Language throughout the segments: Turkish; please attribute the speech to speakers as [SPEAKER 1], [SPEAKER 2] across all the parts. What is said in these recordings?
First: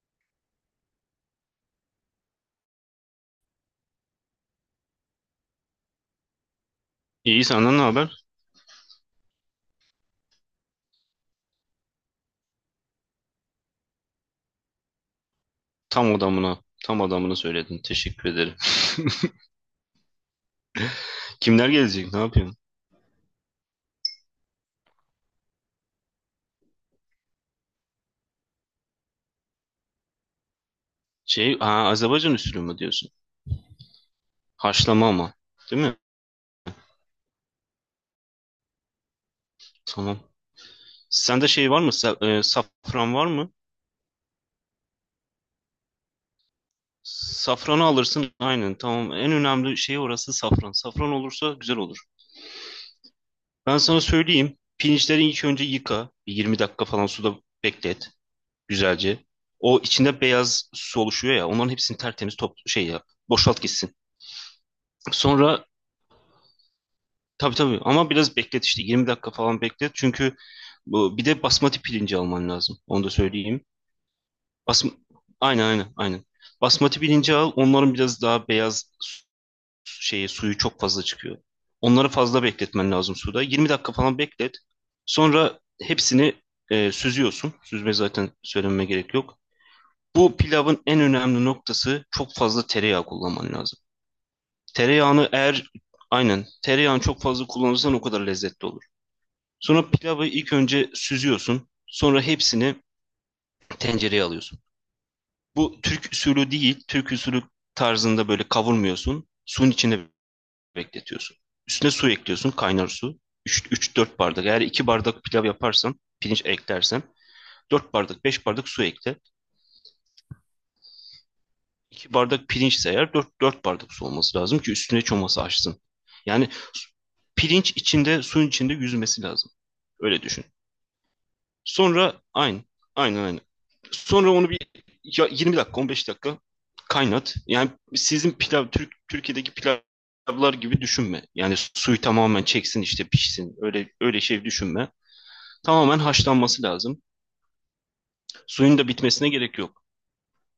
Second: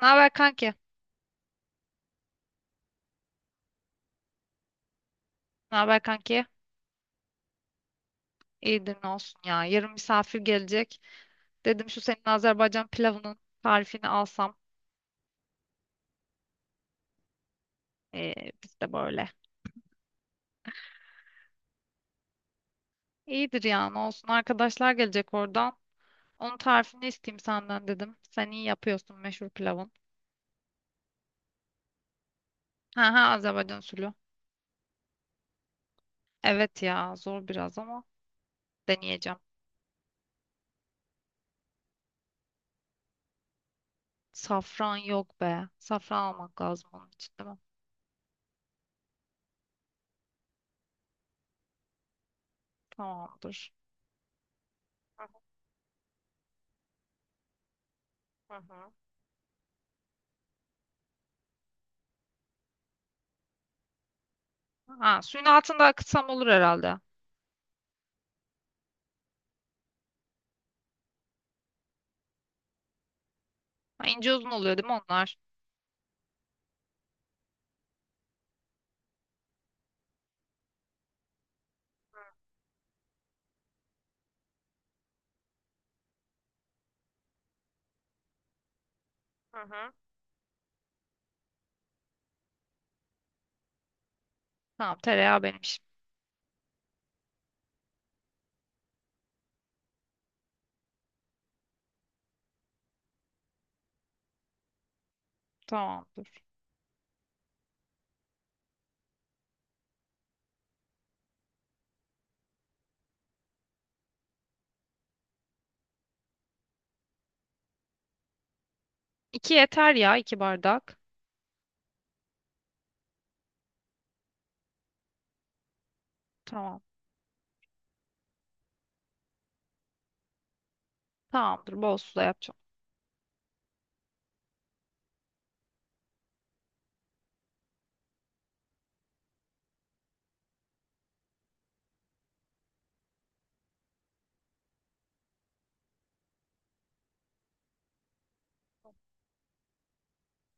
[SPEAKER 1] Ne haber kanki? Ne haber kanki?
[SPEAKER 2] İyi senden ne haber?
[SPEAKER 1] İyidir ne olsun ya. Yarın misafir gelecek. Dedim şu senin Azerbaycan pilavının tarifini alsam.
[SPEAKER 2] Tam adamını söyledin. Teşekkür
[SPEAKER 1] Ee,
[SPEAKER 2] ederim.
[SPEAKER 1] Biz de böyle.
[SPEAKER 2] Kimler gelecek? Ne yapıyorsun?
[SPEAKER 1] İyidir ya ne olsun. Arkadaşlar gelecek oradan. Onun tarifini isteyeyim senden dedim. Sen iyi yapıyorsun meşhur pilavın.
[SPEAKER 2] Ha, Azerbaycan usulü mü diyorsun?
[SPEAKER 1] Ha ha, Azerbaycan usulü.
[SPEAKER 2] Haşlama ama, değil mi?
[SPEAKER 1] Evet ya, zor biraz ama deneyeceğim.
[SPEAKER 2] Tamam. Sende şey var mı? Safran var mı?
[SPEAKER 1] Safran yok be. Safran almak lazım onun için, değil mi?
[SPEAKER 2] Safranı alırsın. Aynen, tamam. En önemli şey orası safran. Safran olursa güzel olur.
[SPEAKER 1] Tamamdır.
[SPEAKER 2] Ben sana söyleyeyim.
[SPEAKER 1] Hı
[SPEAKER 2] Pirinçleri
[SPEAKER 1] hı.
[SPEAKER 2] ilk önce yıka. Bir 20 dakika falan suda beklet.
[SPEAKER 1] Hı hı.
[SPEAKER 2] Güzelce. O içinde beyaz su oluşuyor ya. Onların hepsini tertemiz top şey yap. Boşalt gitsin.
[SPEAKER 1] Ha, suyun
[SPEAKER 2] Sonra
[SPEAKER 1] altında akıtsam olur herhalde. Ha,
[SPEAKER 2] tabii tabii ama biraz beklet işte 20 dakika falan beklet. Çünkü bu bir de basmati pirinci alman lazım. Onu da söyleyeyim.
[SPEAKER 1] ince uzun oluyor değil
[SPEAKER 2] Basm
[SPEAKER 1] mi onlar?
[SPEAKER 2] aynen aynen aynen. Basmati pirinci al. Onların biraz daha beyaz su- şeyi suyu çok fazla çıkıyor. Onları fazla bekletmen lazım suda. 20 dakika falan beklet. Sonra hepsini süzüyorsun. Süzme zaten söylememe gerek yok.
[SPEAKER 1] Hı hı.
[SPEAKER 2] Bu pilavın en önemli noktası çok fazla tereyağı kullanman lazım.
[SPEAKER 1] Tamam,
[SPEAKER 2] Tereyağını
[SPEAKER 1] tereyağı benim
[SPEAKER 2] eğer
[SPEAKER 1] işim.
[SPEAKER 2] Aynen tereyağını çok fazla kullanırsan o kadar lezzetli olur. Sonra pilavı ilk önce süzüyorsun. Sonra hepsini tencereye alıyorsun. Bu Türk
[SPEAKER 1] Tamamdır.
[SPEAKER 2] usulü değil. Türk usulü tarzında böyle kavurmuyorsun. Suyun içine bekletiyorsun. Üstüne su ekliyorsun. Kaynar su. Üç dört bardak. Eğer 2 bardak pilav yaparsan, pirinç eklersen dört bardak, 5 bardak su ekle.
[SPEAKER 1] İki yeter ya, iki bardak.
[SPEAKER 2] 2 bardak pirinçse eğer dört bardak su olması lazım ki üstüne çoması açsın. Yani
[SPEAKER 1] Tamam.
[SPEAKER 2] pirinç içinde, suyun içinde yüzmesi lazım. Öyle düşün.
[SPEAKER 1] Tamamdır. Bol
[SPEAKER 2] Sonra
[SPEAKER 1] suda yapacağım.
[SPEAKER 2] aynı. Aynen aynen. Sonra onu 20 dakika 15 dakika kaynat. Yani sizin pilav Türkiye'deki pilavlar gibi düşünme. Yani suyu tamamen çeksin işte pişsin. Öyle öyle şey düşünme. Tamamen haşlanması lazım. Suyun da bitmesine gerek yok.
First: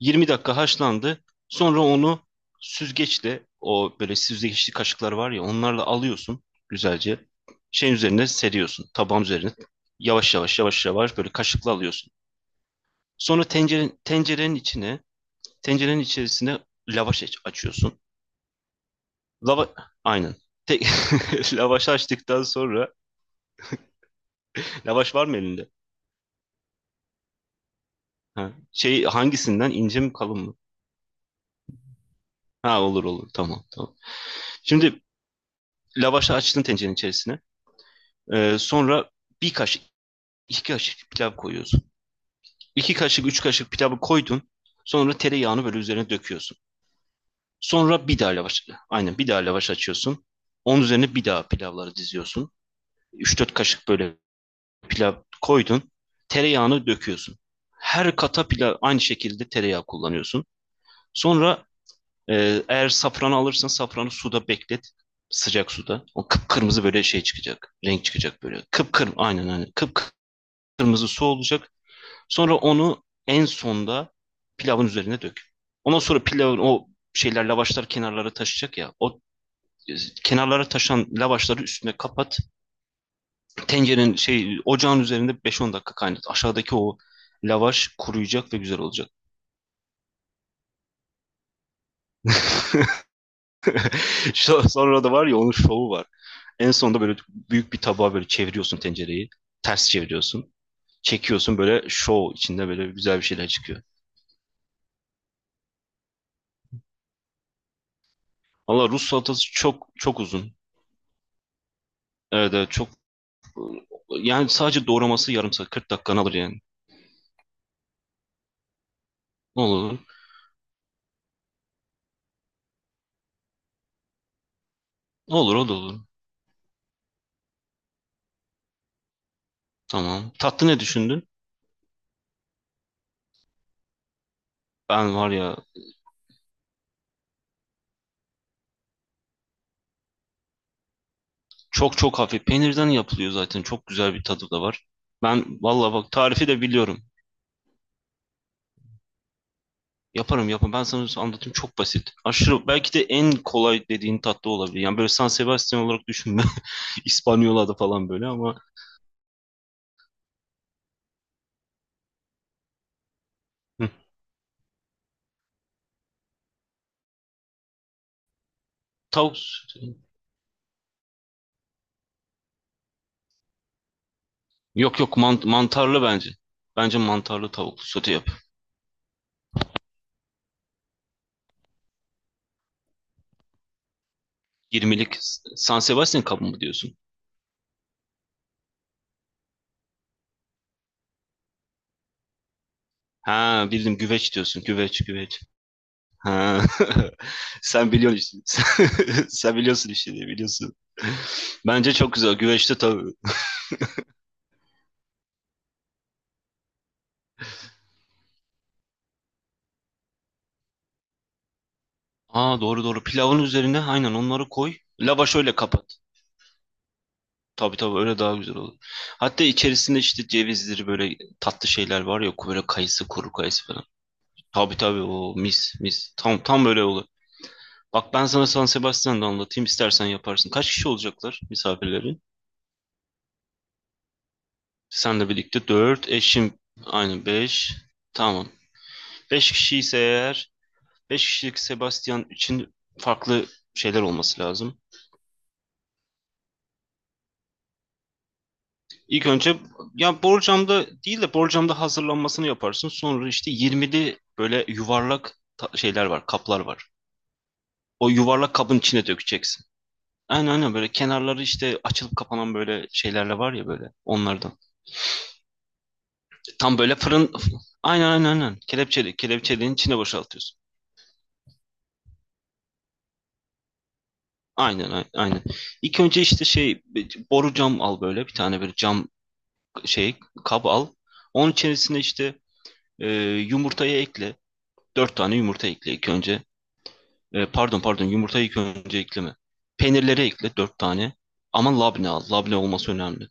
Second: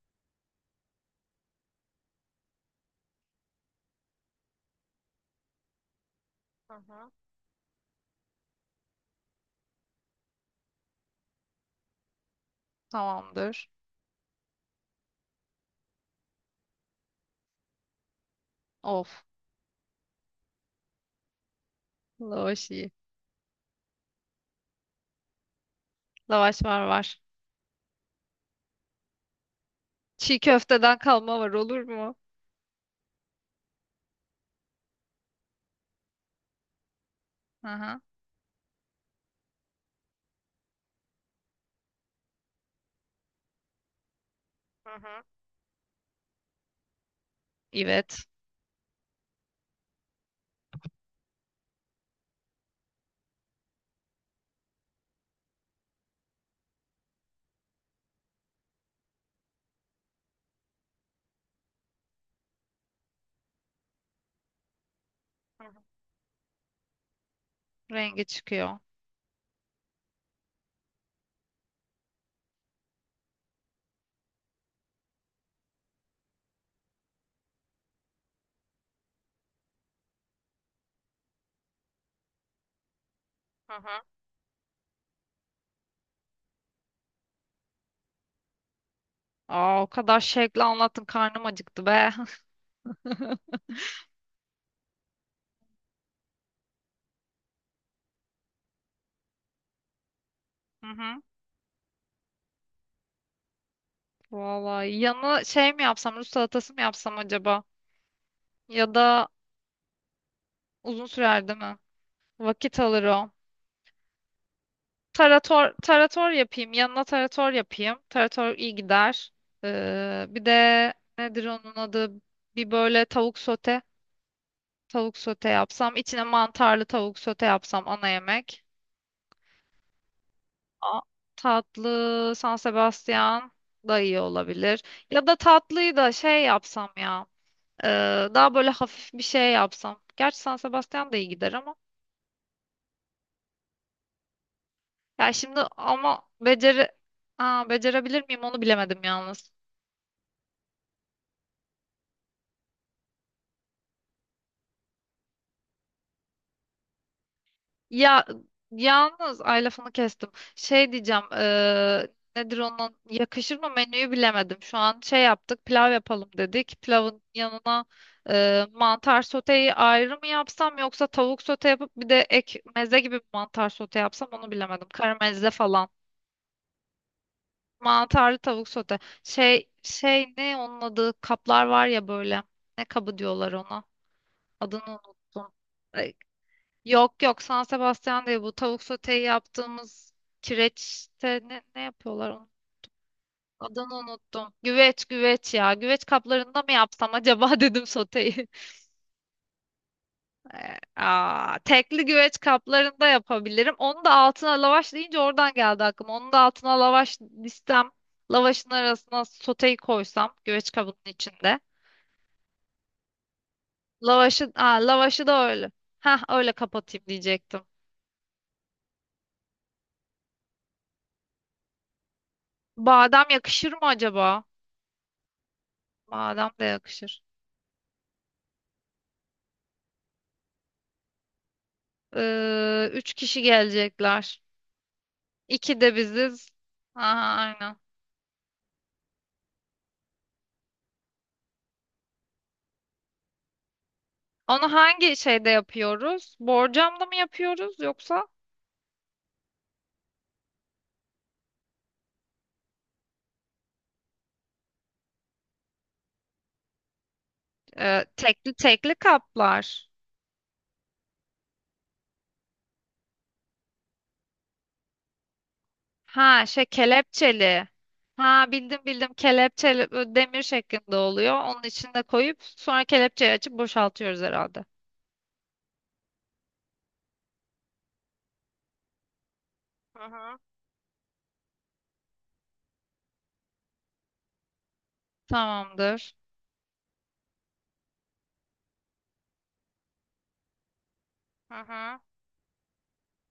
[SPEAKER 2] 20 dakika haşlandı. Sonra onu süzgeçle o böyle süzgeçli kaşıklar var ya onlarla alıyorsun
[SPEAKER 1] Hı.
[SPEAKER 2] güzelce. Şeyin üzerine seriyorsun. Tabağın üzerine yavaş yavaş yavaş yavaş böyle kaşıkla alıyorsun. Sonra
[SPEAKER 1] Tamamdır.
[SPEAKER 2] tencerenin içerisine lavaş açıyorsun.
[SPEAKER 1] Of.
[SPEAKER 2] Lava, aynen. Te- lavaş açtıktan
[SPEAKER 1] Lavaş iyi.
[SPEAKER 2] sonra, lavaş var mı elinde?
[SPEAKER 1] Lavaş var var.
[SPEAKER 2] Ha, şey hangisinden ince mi kalın
[SPEAKER 1] Çiğ
[SPEAKER 2] mı?
[SPEAKER 1] köfteden kalma var, olur mu?
[SPEAKER 2] Ha olur olur tamam tamam. Şimdi lavaşı açtın tencerenin içerisine.
[SPEAKER 1] Hı hı.
[SPEAKER 2] Sonra bir kaşık, iki kaşık pilav koyuyorsun. İki kaşık, üç kaşık pilavı koydun.
[SPEAKER 1] Hı
[SPEAKER 2] Sonra
[SPEAKER 1] hı.
[SPEAKER 2] tereyağını böyle üzerine döküyorsun. Sonra
[SPEAKER 1] Evet.
[SPEAKER 2] aynen bir daha lavaş açıyorsun. Onun üzerine bir daha pilavları diziyorsun. Üç dört kaşık böyle pilav koydun. Tereyağını döküyorsun. Her kata pilav aynı şekilde tereyağı kullanıyorsun. Sonra eğer safranı alırsan safranı suda beklet.
[SPEAKER 1] Hı hı.
[SPEAKER 2] Sıcak suda. O kıpkırmızı böyle şey çıkacak. Renk
[SPEAKER 1] Rengi
[SPEAKER 2] çıkacak böyle.
[SPEAKER 1] çıkıyor.
[SPEAKER 2] Kıpkırmızı aynen aynen. Kıpkırmızı su olacak. Sonra onu en sonda pilavın üzerine dök. Ondan sonra pilavın o lavaşlar kenarlara taşacak ya. E, Kenarlara taşan lavaşları üstüne kapat.
[SPEAKER 1] Hı hı.
[SPEAKER 2] Tencerenin şey Ocağın üzerinde 5-10 dakika kaynat. Aşağıdaki o lavaş kuruyacak ve güzel olacak.
[SPEAKER 1] Aa, o kadar şevkle anlattın karnım acıktı be.
[SPEAKER 2] Sonra da var ya onun şovu var. En sonunda böyle büyük bir tabağa böyle çeviriyorsun tencereyi. Ters çeviriyorsun.
[SPEAKER 1] Hı hı.
[SPEAKER 2] Çekiyorsun böyle şov içinde böyle güzel bir şeyler çıkıyor.
[SPEAKER 1] Vallahi yanı şey mi yapsam, Rus salatası mı yapsam acaba? Ya
[SPEAKER 2] Valla Rus
[SPEAKER 1] da
[SPEAKER 2] salatası çok çok uzun.
[SPEAKER 1] uzun sürer değil mi?
[SPEAKER 2] Evet, evet
[SPEAKER 1] Vakit
[SPEAKER 2] çok
[SPEAKER 1] alır o.
[SPEAKER 2] yani sadece doğraması yarım saat
[SPEAKER 1] Tarator,
[SPEAKER 2] 40 dakikanı
[SPEAKER 1] tarator
[SPEAKER 2] alır yani.
[SPEAKER 1] yapayım. Yanına tarator yapayım. Tarator iyi gider.
[SPEAKER 2] Ne olur?
[SPEAKER 1] Bir de nedir onun adı? Bir böyle tavuk sote. Tavuk
[SPEAKER 2] Ne
[SPEAKER 1] sote
[SPEAKER 2] olur o da
[SPEAKER 1] yapsam.
[SPEAKER 2] olur.
[SPEAKER 1] İçine mantarlı tavuk sote yapsam, ana yemek.
[SPEAKER 2] Tamam. Tatlı ne
[SPEAKER 1] A-
[SPEAKER 2] düşündün?
[SPEAKER 1] Tatlı San Sebastian da iyi olabilir.
[SPEAKER 2] Ben
[SPEAKER 1] Ya
[SPEAKER 2] var
[SPEAKER 1] da
[SPEAKER 2] ya.
[SPEAKER 1] tatlıyı da şey yapsam ya. Daha böyle hafif bir şey yapsam. Gerçi San Sebastian da iyi gider ama.
[SPEAKER 2] Çok çok hafif. Peynirden yapılıyor zaten. Çok güzel bir tadı da var.
[SPEAKER 1] Ya
[SPEAKER 2] Ben
[SPEAKER 1] şimdi
[SPEAKER 2] valla bak
[SPEAKER 1] ama
[SPEAKER 2] tarifi de
[SPEAKER 1] beceri...
[SPEAKER 2] biliyorum.
[SPEAKER 1] Aa, becerebilir miyim onu bilemedim yalnız.
[SPEAKER 2] Yaparım yaparım. Ben sana anlatayım çok basit. Aşırı belki de en kolay dediğin tatlı olabilir. Yani böyle San Sebastian olarak düşünme. İspanyola'da falan
[SPEAKER 1] Ya
[SPEAKER 2] böyle ama.
[SPEAKER 1] yalnız ay, lafını kestim. Şey diyeceğim nedir onun, yakışır mı,
[SPEAKER 2] Hı.
[SPEAKER 1] menüyü bilemedim. Şu an şey yaptık, pilav yapalım dedik. Pilavın yanına mantar
[SPEAKER 2] Tavuk
[SPEAKER 1] soteyi
[SPEAKER 2] sote.
[SPEAKER 1] ayrı mı yapsam, yoksa tavuk sote yapıp bir de ek meze gibi bir mantar sote yapsam onu bilemedim.
[SPEAKER 2] Yok yok mant-
[SPEAKER 1] Karamelize falan.
[SPEAKER 2] mantarlı bence. Bence mantarlı tavuklu sote yap.
[SPEAKER 1] Mantarlı tavuk sote. Şey şey, ne onun adı, kaplar var ya böyle. Ne kabı diyorlar ona. Adını
[SPEAKER 2] 20'lik
[SPEAKER 1] unuttum.
[SPEAKER 2] San Sebastian kabı mı diyorsun?
[SPEAKER 1] Yok yok, San Sebastian değil, bu tavuk soteyi yaptığımız kireçte ne, ne yapıyorlar onu?
[SPEAKER 2] Ha
[SPEAKER 1] Adını
[SPEAKER 2] bildim güveç
[SPEAKER 1] unuttum.
[SPEAKER 2] diyorsun. Güveç
[SPEAKER 1] Güveç
[SPEAKER 2] güveç.
[SPEAKER 1] güveç ya. Güveç kaplarında
[SPEAKER 2] Ha.
[SPEAKER 1] mı yapsam acaba dedim
[SPEAKER 2] Sen biliyorsun
[SPEAKER 1] soteyi.
[SPEAKER 2] işte. Sen biliyorsun işte diye biliyorsun.
[SPEAKER 1] Aa,
[SPEAKER 2] Bence
[SPEAKER 1] tekli
[SPEAKER 2] çok güzel.
[SPEAKER 1] güveç
[SPEAKER 2] Güveçte tabii.
[SPEAKER 1] kaplarında yapabilirim. Onu da altına lavaş deyince oradan geldi aklıma. Onu da altına lavaş listem. Lavaşın arasına soteyi koysam güveç kabının içinde.
[SPEAKER 2] Aa doğru doğru. Pilavın üzerine aynen onları
[SPEAKER 1] Lavaşı,
[SPEAKER 2] koy.
[SPEAKER 1] aa, lavaşı
[SPEAKER 2] Lavaş
[SPEAKER 1] da
[SPEAKER 2] öyle
[SPEAKER 1] öyle.
[SPEAKER 2] kapat.
[SPEAKER 1] Heh, öyle kapatayım diyecektim.
[SPEAKER 2] Tabii tabii öyle daha güzel olur. Hatta içerisinde işte cevizleri böyle tatlı şeyler var ya böyle
[SPEAKER 1] Badem
[SPEAKER 2] kuru kayısı
[SPEAKER 1] yakışır mı
[SPEAKER 2] falan.
[SPEAKER 1] acaba?
[SPEAKER 2] Tabii tabii o mis mis. Tam
[SPEAKER 1] Badem
[SPEAKER 2] tam
[SPEAKER 1] de
[SPEAKER 2] böyle olur.
[SPEAKER 1] yakışır.
[SPEAKER 2] Bak ben sana San Sebastian'da anlatayım istersen yaparsın. Kaç kişi olacaklar misafirlerin?
[SPEAKER 1] Üç kişi gelecekler.
[SPEAKER 2] Senle birlikte
[SPEAKER 1] İki de
[SPEAKER 2] 4,
[SPEAKER 1] biziz.
[SPEAKER 2] eşim aynı
[SPEAKER 1] Aha,
[SPEAKER 2] 5.
[SPEAKER 1] aynen.
[SPEAKER 2] Tamam. 5 kişi ise eğer 5 kişilik Sebastian için farklı şeyler olması
[SPEAKER 1] Onu
[SPEAKER 2] lazım.
[SPEAKER 1] hangi şeyde yapıyoruz? Borcamda mı yapıyoruz yoksa
[SPEAKER 2] İlk önce ya borcamda değil de borcamda hazırlanmasını yaparsın. Sonra işte 20'li böyle yuvarlak şeyler var, kaplar var. O
[SPEAKER 1] tekli
[SPEAKER 2] yuvarlak kabın
[SPEAKER 1] tekli
[SPEAKER 2] içine
[SPEAKER 1] kaplar?
[SPEAKER 2] dökeceksin. Aynen aynen böyle kenarları işte açılıp kapanan böyle şeylerle var ya böyle onlardan.
[SPEAKER 1] Ha şey,
[SPEAKER 2] Tam böyle fırın
[SPEAKER 1] kelepçeli.
[SPEAKER 2] aynen aynen
[SPEAKER 1] Ha
[SPEAKER 2] aynen
[SPEAKER 1] bildim bildim,
[SPEAKER 2] kelepçeliğin
[SPEAKER 1] kelepçeli,
[SPEAKER 2] içine
[SPEAKER 1] böyle demir
[SPEAKER 2] boşaltıyorsun.
[SPEAKER 1] şeklinde oluyor. Onun içinde koyup sonra kelepçeyi açıp boşaltıyoruz herhalde.
[SPEAKER 2] Aynen aynen. Aynen. İlk önce işte şey boru cam al böyle bir tane böyle cam
[SPEAKER 1] Hı
[SPEAKER 2] şey
[SPEAKER 1] hı.
[SPEAKER 2] kap al. Onun içerisine işte e, yumurtayı ekle. Dört tane yumurta ekle ilk
[SPEAKER 1] Tamamdır.
[SPEAKER 2] önce. Pardon pardon yumurtayı ilk önce ekleme. Peynirleri ekle dört tane.
[SPEAKER 1] Hı
[SPEAKER 2] Ama
[SPEAKER 1] hı.
[SPEAKER 2] labne al. Labne olması önemli.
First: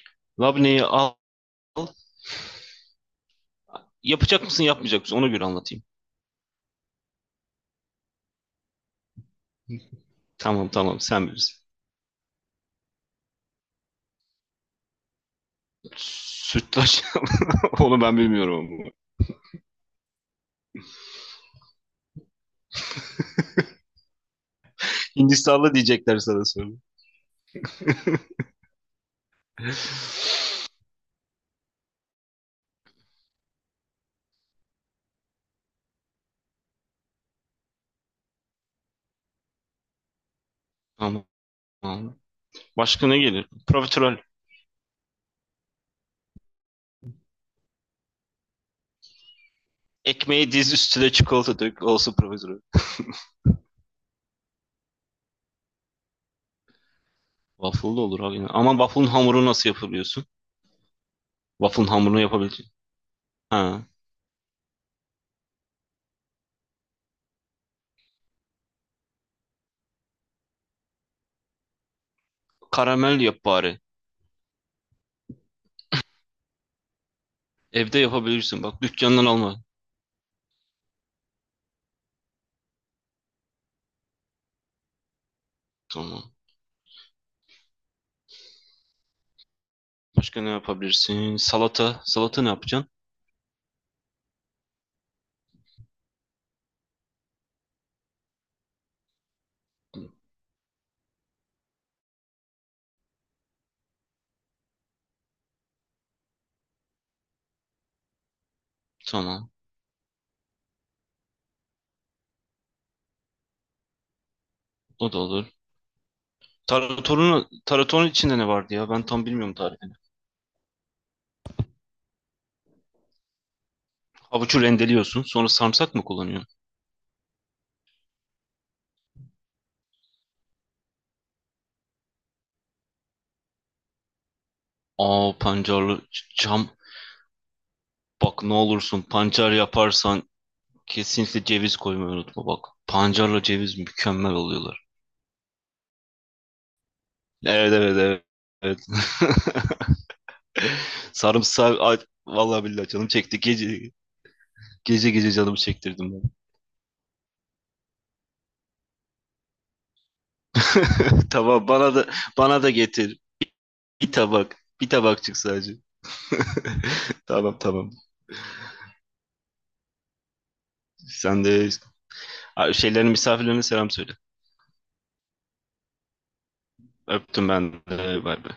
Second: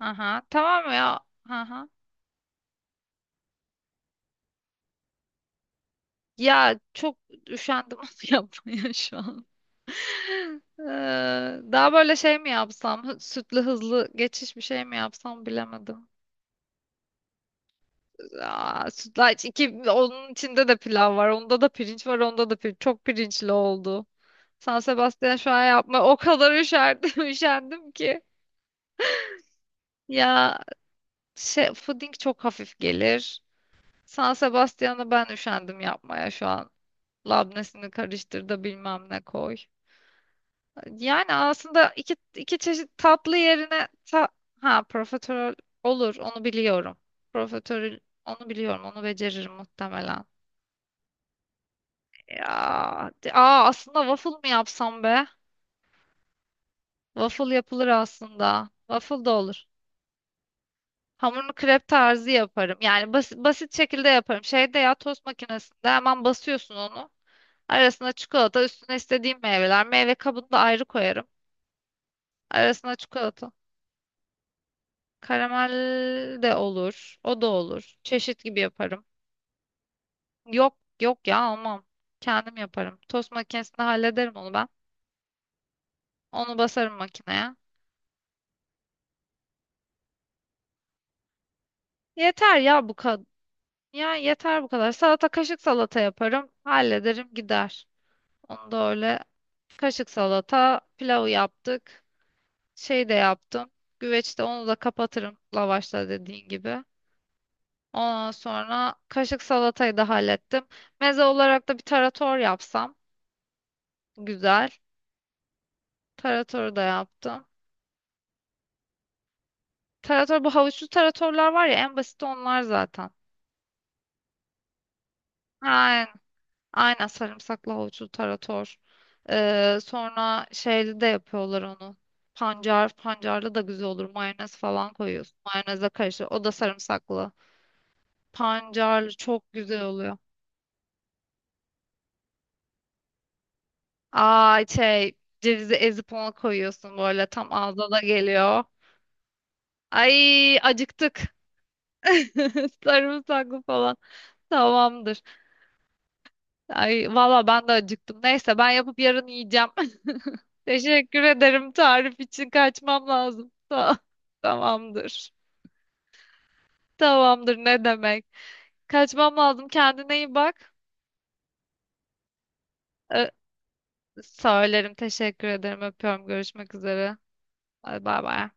[SPEAKER 1] Aha,
[SPEAKER 2] Labneyi
[SPEAKER 1] tamam
[SPEAKER 2] al.
[SPEAKER 1] ya. Aha.
[SPEAKER 2] Yapacak mısın yapmayacak mısın ona göre anlatayım.
[SPEAKER 1] Ya çok üşendim onu yapmaya şu an.
[SPEAKER 2] Tamam tamam sen bilirsin.
[SPEAKER 1] Daha böyle şey mi yapsam? Sütlü hızlı geçiş bir şey mi yapsam bilemedim.
[SPEAKER 2] Sütlaç. Onu ben bilmiyorum.
[SPEAKER 1] Aa,
[SPEAKER 2] Ama.
[SPEAKER 1] sütlaç, iki onun içinde de pilav var. Onda da pirinç var. Onda da pirinç. Çok pirinçli oldu. San Sebastian şu an
[SPEAKER 2] Hindistanlı
[SPEAKER 1] yapma. O
[SPEAKER 2] diyecekler sana
[SPEAKER 1] kadar
[SPEAKER 2] sonra.
[SPEAKER 1] üşerdim, üşendim ki. Ya şey, puding çok hafif gelir. San Sebastian'ı ben üşendim yapmaya şu an. Labnesini karıştır da bilmem ne koy.
[SPEAKER 2] Tamam.
[SPEAKER 1] Yani aslında iki, iki çeşit
[SPEAKER 2] Başka ne
[SPEAKER 1] tatlı
[SPEAKER 2] gelir?
[SPEAKER 1] yerine
[SPEAKER 2] Profiterol.
[SPEAKER 1] ha, profiterol olur, onu biliyorum. Profiterol, onu biliyorum, onu beceririm muhtemelen.
[SPEAKER 2] Ekmeği diz üstüne çikolata dök. Olsun profiterol.
[SPEAKER 1] Ya, aa, aslında waffle mı yapsam be? Waffle yapılır
[SPEAKER 2] Waffle da olur abi. Yine.
[SPEAKER 1] aslında.
[SPEAKER 2] Ama waffle'ın
[SPEAKER 1] Waffle da
[SPEAKER 2] hamuru
[SPEAKER 1] olur.
[SPEAKER 2] nasıl yapabiliyorsun?
[SPEAKER 1] Hamurunu krep
[SPEAKER 2] Waffle'ın hamurunu
[SPEAKER 1] tarzı
[SPEAKER 2] yapabilirsin.
[SPEAKER 1] yaparım. Yani basit
[SPEAKER 2] Ha.
[SPEAKER 1] şekilde yaparım. Şeyde ya, tost makinesinde hemen basıyorsun onu. Arasına çikolata, üstüne istediğim meyveler. Meyve kabını da ayrı koyarım. Arasına
[SPEAKER 2] Karamel yap
[SPEAKER 1] çikolata.
[SPEAKER 2] bari.
[SPEAKER 1] Karamel de olur. O da olur.
[SPEAKER 2] Evde
[SPEAKER 1] Çeşit gibi
[SPEAKER 2] yapabilirsin. Bak
[SPEAKER 1] yaparım.
[SPEAKER 2] dükkandan alma.
[SPEAKER 1] Yok yok ya, almam. Kendim yaparım. Tost makinesinde hallederim onu ben.
[SPEAKER 2] Tamam.
[SPEAKER 1] Onu basarım makineye.
[SPEAKER 2] Başka ne yapabilirsin? Salata. Salata ne
[SPEAKER 1] Yeter ya
[SPEAKER 2] yapacaksın?
[SPEAKER 1] bu kadar. Ya yeter bu kadar. Salata, kaşık salata yaparım. Hallederim gider. Onu da öyle, kaşık salata, pilavı yaptık. Şey de yaptım. Güveçte onu da kapatırım lavaşla, dediğin gibi. Ondan sonra kaşık
[SPEAKER 2] Tamam.
[SPEAKER 1] salatayı da hallettim. Meze olarak da bir tarator yapsam. Güzel.
[SPEAKER 2] O da olur.
[SPEAKER 1] Tarator da yaptım.
[SPEAKER 2] Taratorun içinde ne vardı ya? Ben tam bilmiyorum tarifini.
[SPEAKER 1] Tarator, bu havuçlu taratorlar var ya, en basit onlar zaten.
[SPEAKER 2] Havucu rendeliyorsun. Sonra sarımsak mı
[SPEAKER 1] Aynen.
[SPEAKER 2] kullanıyorsun?
[SPEAKER 1] Aynen, sarımsaklı havuçlu tarator. Sonra şeyli de yapıyorlar onu. Pancar, pancarlı da güzel olur. Mayonez falan
[SPEAKER 2] Aa
[SPEAKER 1] koyuyorsun. Mayonezle
[SPEAKER 2] pancarlı
[SPEAKER 1] karışır. O da
[SPEAKER 2] cam.
[SPEAKER 1] sarımsaklı.
[SPEAKER 2] Bak ne olursun
[SPEAKER 1] Pancarlı çok
[SPEAKER 2] pancar
[SPEAKER 1] güzel oluyor.
[SPEAKER 2] yaparsan kesinlikle ceviz koymayı unutma bak. Pancarla ceviz mükemmel
[SPEAKER 1] Ay
[SPEAKER 2] oluyorlar.
[SPEAKER 1] şey, cevizi ezip ona koyuyorsun, böyle tam
[SPEAKER 2] Evet
[SPEAKER 1] ağza
[SPEAKER 2] evet
[SPEAKER 1] da
[SPEAKER 2] evet.
[SPEAKER 1] geliyor.
[SPEAKER 2] Evet.
[SPEAKER 1] Ay acıktık.
[SPEAKER 2] Sarımsağı ay, vallahi billahi canım çekti.
[SPEAKER 1] Sarımsaklı
[SPEAKER 2] Gece
[SPEAKER 1] falan.
[SPEAKER 2] gece
[SPEAKER 1] Tamamdır.
[SPEAKER 2] gece canımı çektirdim ben.
[SPEAKER 1] Ay valla ben de acıktım. Neyse ben yapıp yarın yiyeceğim. Teşekkür
[SPEAKER 2] Tamam
[SPEAKER 1] ederim
[SPEAKER 2] bana da
[SPEAKER 1] tarif için,
[SPEAKER 2] bana da
[SPEAKER 1] kaçmam
[SPEAKER 2] getir.
[SPEAKER 1] lazım.
[SPEAKER 2] Bir tabak. Bir
[SPEAKER 1] Tamamdır.
[SPEAKER 2] tabakçık sadece.
[SPEAKER 1] Tamamdır
[SPEAKER 2] Tamam
[SPEAKER 1] ne
[SPEAKER 2] tamam.
[SPEAKER 1] demek. Kaçmam lazım. Kendine iyi bak.
[SPEAKER 2] Sen de. Ha, şeylerin
[SPEAKER 1] Ee,
[SPEAKER 2] misafirlerine selam söyle.
[SPEAKER 1] Söylerim. Teşekkür ederim. Öpüyorum. Görüşmek üzere.
[SPEAKER 2] Öptüm ben
[SPEAKER 1] Hadi bay
[SPEAKER 2] de. Bay
[SPEAKER 1] bay.
[SPEAKER 2] bay.